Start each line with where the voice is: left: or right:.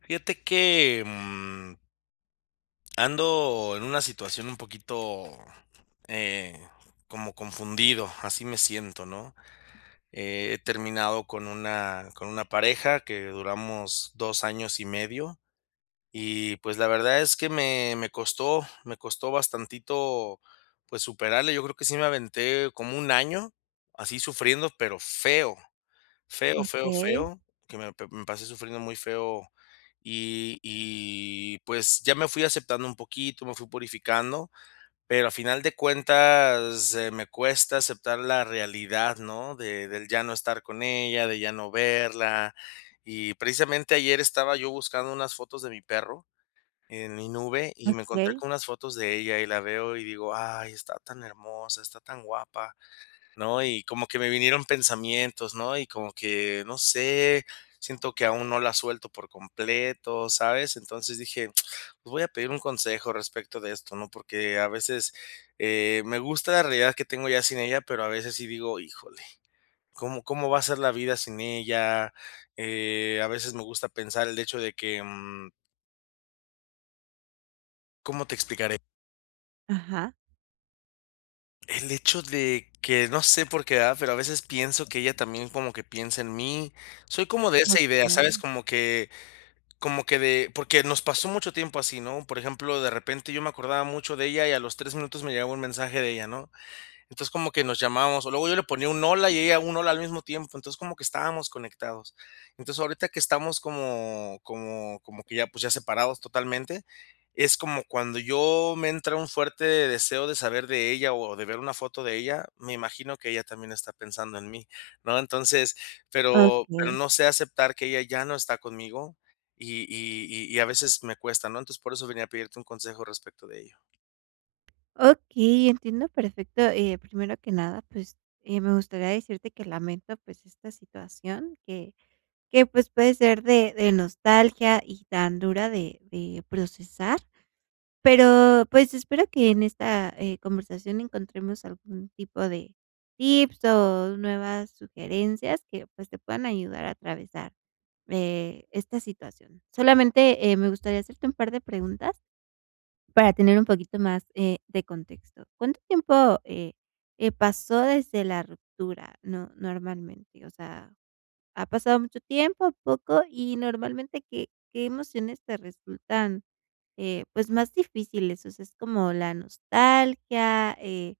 left: Fíjate que, mm Ando en una situación un poquito, eh, como confundido, así me siento, ¿no? He terminado con una con una pareja que duramos 2 años y medio y pues la verdad es que me me costó me costó bastantito, pues, superarla. Yo creo que sí me aventé como 1 año, así sufriendo, pero feo. Feo, feo,
right: Okey.
left: feo, que me p me pasé sufriendo muy feo. Y y pues ya me fui aceptando un poquito, me fui purificando, pero a final de cuentas, eh, me cuesta aceptar la realidad, ¿no?, de del ya no estar con ella, de ya no verla. Y precisamente ayer estaba yo buscando unas fotos de mi perro en mi nube y, me encontré
right: Okey.
left: con unas fotos de ella y la veo y digo: "Ay, está tan hermosa, está tan guapa", ¿no? Y como que me vinieron pensamientos, ¿no? Y como que, no sé, siento que aún no la suelto por completo, ¿sabes? Entonces dije: "Pues voy a pedir un consejo respecto de esto", ¿no? Porque a veces, eh, me gusta la realidad que tengo ya sin ella, pero a veces sí digo: "Híjole, ¿cómo como va a ser la vida sin ella?". Eh, a veces me gusta pensar, el hecho de que, mm ¿Cómo te explicaré?
right: Ajá.
left: El hecho de que, no sé por qué, ¿verdad?, pero a veces pienso que ella también como que piensa en mí. Soy como de esa idea, ¿sabes?,
right: Okey.
left: como que como que de porque nos pasó mucho tiempo así, ¿no? Por ejemplo, de repente, yo me acordaba mucho de ella, y a los 3 minutos me llegaba un mensaje de ella, ¿no? Entonces, como que nos llamábamos, o luego yo le ponía un: "Hola", y ella un: "Hola" al mismo tiempo. Entonces como que estábamos conectados. Entonces, ahorita que estamos como como como que ya, pues ya separados totalmente, es como cuando yo me entra un fuerte deseo de saber de ella o de ver una foto de ella, me imagino que ella también está pensando en mí, ¿no? Entonces, pero pero
right: Okey.
left: no sé aceptar que ella ya no está conmigo. Y y y y a veces me cuesta, ¿no? Entonces, por eso venía a pedirte un consejo respecto de ello.
right: Okey, entiendo perfecto, eh, primero que nada, pues eh, me gustaría decirte que lamento, pues, esta situación que que pues, puede ser de de nostalgia y tan dura de de procesar, pero pues, espero que en esta, eh, conversación encontremos algún tipo de tips o nuevas sugerencias que pues, te puedan ayudar a atravesar, eh, esta situación. Solamente, eh, me gustaría hacerte un par de preguntas, para tener un poquito más, eh, de contexto. ¿Cuánto tiempo, eh eh, pasó desde la ruptura, no normalmente? O sea, ¿ha pasado mucho tiempo, poco? Y, normalmente, ¿qué qué emociones te resultan, eh, pues más difíciles? O sea, ¿es como la nostalgia, eh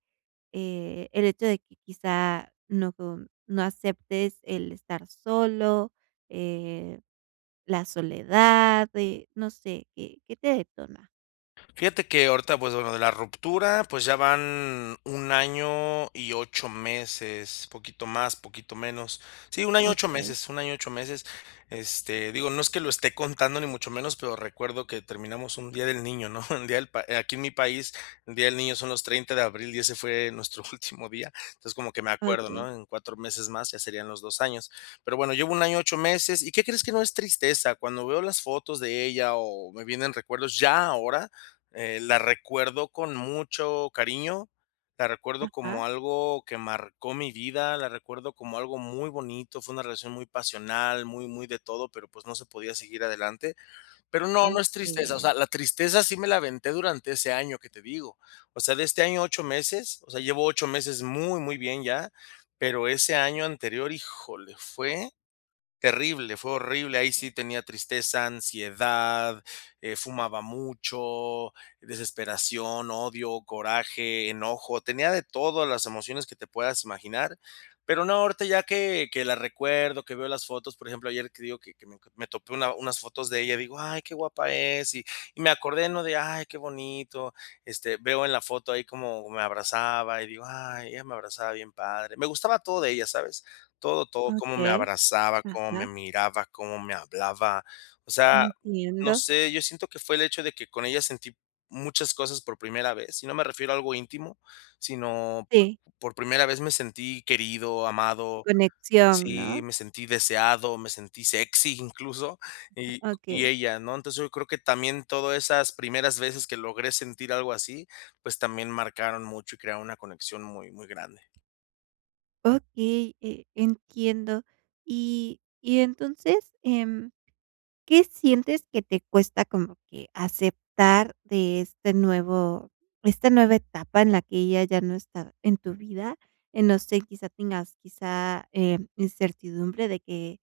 right: eh, el hecho de que quizá no com no aceptes el estar solo, eh, la soledad, eh, no sé? ¿Qué qué te detona?
left: Fíjate que, ahorita pues bueno, de la ruptura, pues ya van 1 año y 8 meses, poquito más, poquito menos. Sí, un 1 año 8
right: Okey.
left: meses, 1 año 8 meses, este, digo, no es que lo esté contando ni mucho menos, pero recuerdo que terminamos un Día del Niño, ¿no? El día del pa aquí en mi país, el Día del Niño son los 30 de abril y ese fue nuestro último día. Entonces, como que me acuerdo,
right: Okey.
left: ¿no? En 4 meses más, ya serían los 2 años. Pero bueno, llevo 1 año, 8 meses. Y ¿qué crees? que no es tristeza. Cuando veo las fotos de ella o me vienen recuerdos ya ahora, eh, la recuerdo con mucho cariño, la recuerdo
right: Ajá.
left: como algo que marcó mi vida, la recuerdo como algo muy bonito. Fue una relación muy pasional, muy, muy de todo, pero pues no se podía seguir adelante. Pero no, no es tristeza, o sea,
right: Okey.
left: la tristeza sí me la aventé durante ese año que te digo. O sea, de este año 8 meses, o sea, llevo 8 meses muy, muy bien ya. Pero ese año anterior, híjole, fue terrible, fue horrible. Ahí sí tenía tristeza, ansiedad, eh, fumaba mucho, desesperación, odio, coraje, enojo. Tenía de todo las emociones que te puedas imaginar. Pero no, ahorita ya que que la recuerdo, que veo las fotos, por ejemplo, ayer te digo que que me to me topé una unas fotos de ella, digo: "Ay, qué guapa es" y y me acordé, ¿no?, de: "Ay, qué bonito", este, veo en la foto ahí como me abrazaba y digo: "Ay, ella me abrazaba bien padre". Me gustaba todo de ella, ¿sabes? Todo, todo, cómo me
right: Okey.
left: abrazaba, cómo me
right: Ajá.
left: miraba, cómo me hablaba. O sea, no
right: Entiendo.
left: sé, yo siento que fue el hecho de que con ella sentí muchas cosas por primera vez y no me refiero a algo íntimo. Sino
right: Sí.
left: por primera vez me sentí querido, amado,
right: Conexión,
left: sí,
right: ¿no?
left: me sentí deseado, me sentí sexy incluso, y y
right: Okey.
left: ella ¿no? Entonces yo creo que también todas esas primeras veces que logré sentir algo así, pues también marcaron mucho y crearon una conexión muy, muy grande.
right: Okey, eh, entiendo. Y y entonces, em, ¿qué sientes que te cuesta como que aceptar de este nuevo esta nueva etapa en la que ella ya no está en tu vida?, eh, no sé, quizá tengas quizá, em, incertidumbre de que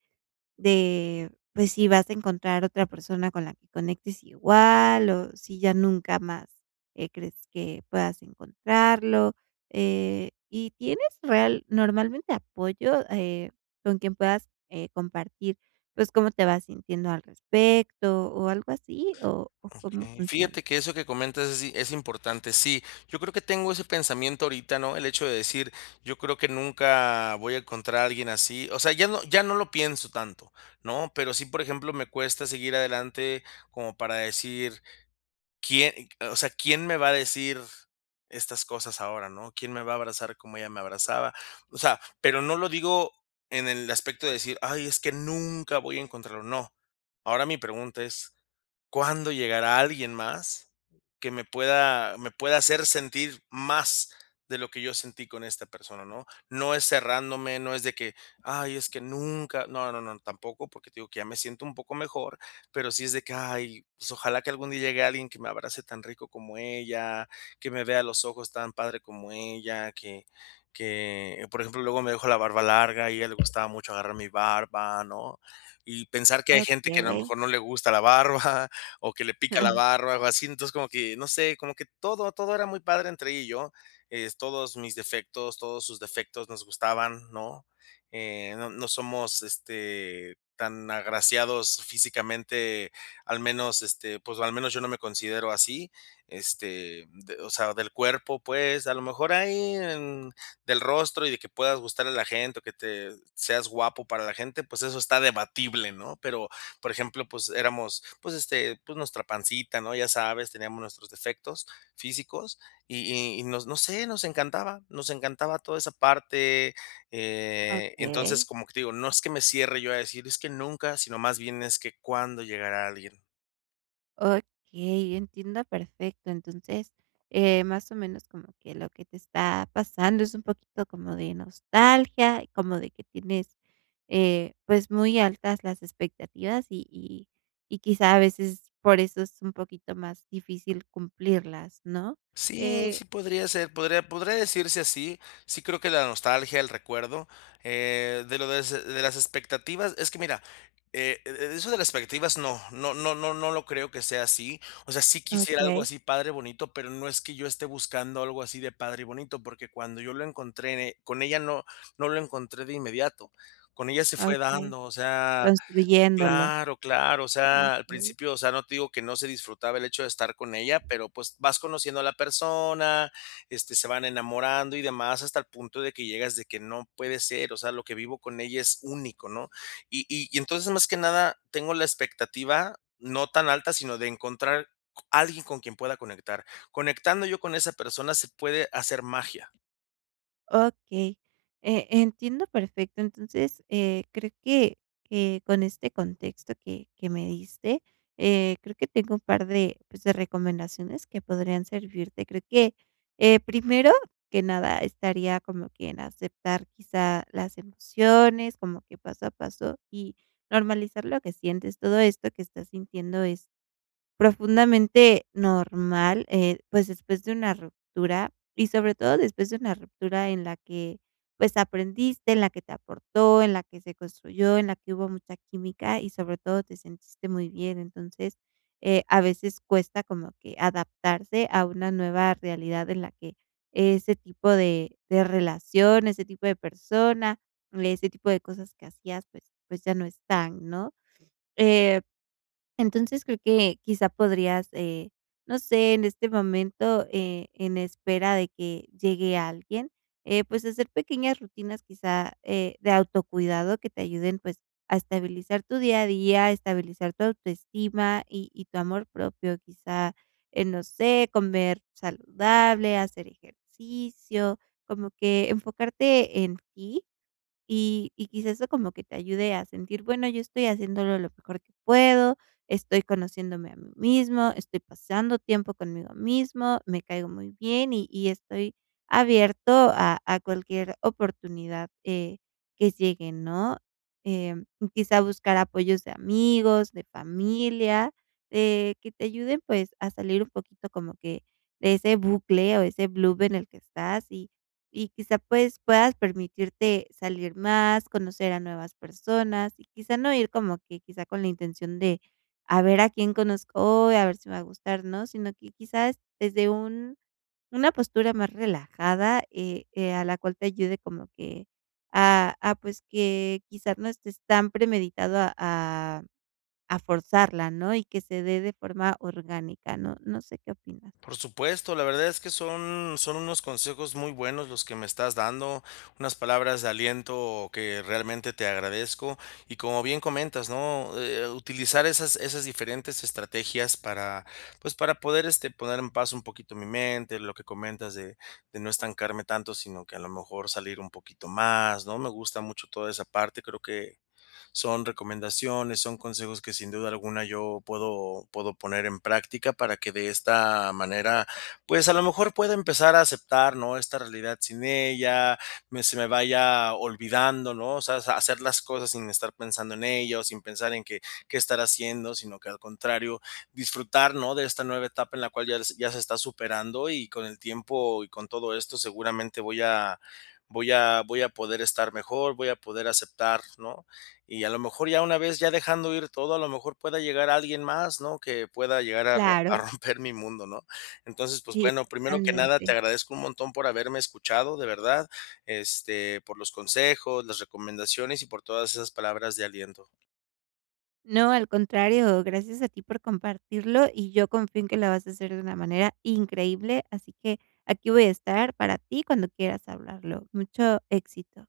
right: de pues, si vas a encontrar otra persona con la que conectes igual o si ya nunca más, eh, crees que puedas encontrarlo, eh, y ¿tienes real normalmente apoyo, eh, con quien puedas, eh, compartir pues, cómo te vas sintiendo al respecto, o algo así? ¿O o cómo
left: Okey.
right: funciona?
left: Fíjate que eso que comentas así, es importante. Sí, yo creo que tengo ese pensamiento ahorita, ¿no? el hecho de decir: "Yo creo que nunca voy a encontrar a alguien así". O sea, ya no ya no lo pienso tanto, ¿no? Pero sí, por ejemplo, me cuesta seguir adelante como para decir: "¿Quién", eh, o sea: "Quién me va a decir estas cosas ahora", ¿no? "¿Quién me va a abrazar como ella me abrazaba?" O sea, pero no lo digo en el aspecto de decir: "Ay, es que nunca voy a encontrarlo", no. Ahora mi pregunta es, ¿cuándo llegará alguien más que me pueda me pueda hacer sentir más de lo que yo sentí con esta persona?, ¿no? No es cerrándome, no es de que: "Ay, es que nunca". No, no, no, tampoco, porque te digo que ya me siento un poco mejor, pero sí es de que: "Ay, pues ojalá que algún día llegue alguien que me abrace tan rico como ella, que me vea a los ojos tan padre como ella, que que". Por ejemplo, luego me dejo la barba larga y a ella le gustaba mucho agarrar mi barba, ¿no? Y pensar que hay gente que a lo
right: Okey.
left: mejor no le gusta la barba o que le pica la barba, algo así. Entonces como que, no sé, como que todo, todo era muy padre entre ella y yo, eh, s todos mis defectos, todos sus defectos, nos gustaban, ¿no?, eh, no no somos este, tan agraciados físicamente, al menos, este, pues, al menos yo no me considero así, este, d o sea, del cuerpo, pues. A lo mejor ahí, em, del rostro y de que puedas gustarle a la gente o que te seas guapo para la gente, pues, eso está debatible, ¿no? Pero, por ejemplo, pues éramos, pues, este, pues, nuestra pancita, ¿no? Ya sabes, teníamos nuestros defectos físicos y y y no no sé, nos encantaba. Nos encantaba toda esa parte, eh, entonces,
right: Okey.
left: como te digo, no es que me cierre yo a decir: "Es que nunca", sino, más bien, es que, "¿cuándo llegará alguien?".
right: Okey, entiendo perfecto. Entonces, eh, más o menos como que lo que te está pasando es un poquito como de nostalgia, como de que tienes, eh, pues muy altas las expectativas y y y quizá a veces por eso es un poquito más difícil cumplirlas, ¿no?
left: Sí,
right: Eh
left: sí, podría ser. Podría podría decirse así. Sí creo que la nostalgia, el recuerdo, eh, de lo des de las expectativas, es que mira, eh, e eso de las expectativas, no no no no no lo creo que sea así. O sea, sí quisiera algo
right: Okey.
left: así padre, bonito, pero no es que yo esté buscando algo así de padre y bonito porque cuando yo lo encontré en e con ella no no lo encontré de inmediato. Con ella se fue
right: Okey,
left: dando, o sea
right: construyéndolo.
left: claro, claro. O sea, al
right: Okey.
left: principio, o sea, no te digo que no se disfrutaba el hecho de estar con ella, pero pues vas conociendo a la persona, este, se van enamorando y demás, hasta el punto de que llegas de que "no puede ser, o sea, lo que vivo con ella es único", ¿no? Y y y entonces más que nada, tengo la expectativa no tan alta, sino de encontrar c alguien con quien pueda conectar. Conectando yo con esa persona, se puede hacer magia.
right: Okey. Eh, entiendo perfecto. Entonces, eh, creo que que con este contexto que que me diste, eh, creo que tengo un par de, pues, de recomendaciones que podrían servirte. Creo que, eh, primero que nada estaría como que en aceptar quizá las emociones, como que paso a paso y normalizar lo que sientes. Todo esto que estás sintiendo es profundamente normal, eh, pues, después de una ruptura y sobre todo después de una ruptura en la que, pues, aprendiste, en la que te aportó, en la que se construyó, en la que hubo mucha química y sobre todo te sentiste muy bien. Entonces, eh, a veces cuesta como que adaptarse a una nueva realidad en la que ese tipo de de relación, ese tipo de persona, ese tipo de cosas que hacías, pues pues ya no están, ¿no? Eh, entonces creo que quizá podrías, eh, no sé, en este momento, eh, en espera de que llegue alguien, eh, pues hacer pequeñas rutinas quizá, eh, de autocuidado que te ayuden, pues, a estabilizar tu día a día, a estabilizar tu autoestima y y tu amor propio, quizá en, no sé, comer saludable, hacer ejercicio, como que enfocarte en ti y y quizás eso como que te ayude a sentir: "Bueno, yo estoy haciéndolo lo mejor que puedo, estoy conociéndome a mí mismo, estoy pasando tiempo conmigo mismo, me caigo muy bien y y estoy abierto a a cualquier oportunidad, eh, que llegue", ¿no? Eh, quizá buscar apoyos de amigos, de familia, eh, que te ayuden, pues, a salir un poquito como que de ese bucle o ese blub en el que estás y y quizá, pues, puedas permitirte salir más, conocer a nuevas personas y quizá no ir como que quizá con la intención de: "A ver a quién conozco, a ver si me va a gustar", ¿no?, sino que quizás desde un una postura más relajada, eh eh, a la cual te ayude como que a a, pues, que quizás no estés tan premeditado a a a forzarla, ¿no? Y que se dé de forma orgánica, ¿no? ¿No sé qué opinas?
left: Por supuesto, la verdad es que son son unos consejos muy buenos los que me estás dando, unas palabras de aliento que realmente te agradezco y como bien comentas, ¿no? Eh, utilizar esas esas diferentes estrategias para pues para poder, este, poner en paz un poquito mi mente, lo que comentas de de no estancarme tanto, sino que a lo mejor salir un poquito más, ¿no? Me gusta mucho toda esa parte, creo que son recomendaciones, son consejos que sin duda alguna yo puedo puedo poner en práctica para que de esta manera, pues a lo mejor pueda empezar a aceptar, ¿no? Esta realidad sin ella, me se me vaya olvidando, ¿no? O sea, sa hacer las cosas sin estar pensando en ella o sin pensar en que que estará haciendo, sino que al contrario, disfrutar, ¿no? De esta nueva etapa en la cual ya se ya se está superando y con el tiempo y con todo esto, seguramente voy a voy a voy a poder estar mejor, voy a poder aceptar, ¿no? Y a lo mejor ya una vez ya dejando ir todo, a lo mejor pueda llegar alguien más, ¿no? Que pueda llegar a ro a
right: Claro.
left: romper mi mundo, ¿no? Entonces, pues
right: Sí,
left: bueno, primero que nada te
right: totalmente.
left: agradezco un montón por haberme escuchado, de verdad, este, por los consejos, las recomendaciones y por todas esas palabras de aliento.
right: No, al contrario. Gracias a ti por compartirlo y yo confío en que lo vas a hacer de una manera increíble, así que aquí voy a estar para ti cuando quieras hablarlo. Mucho éxito.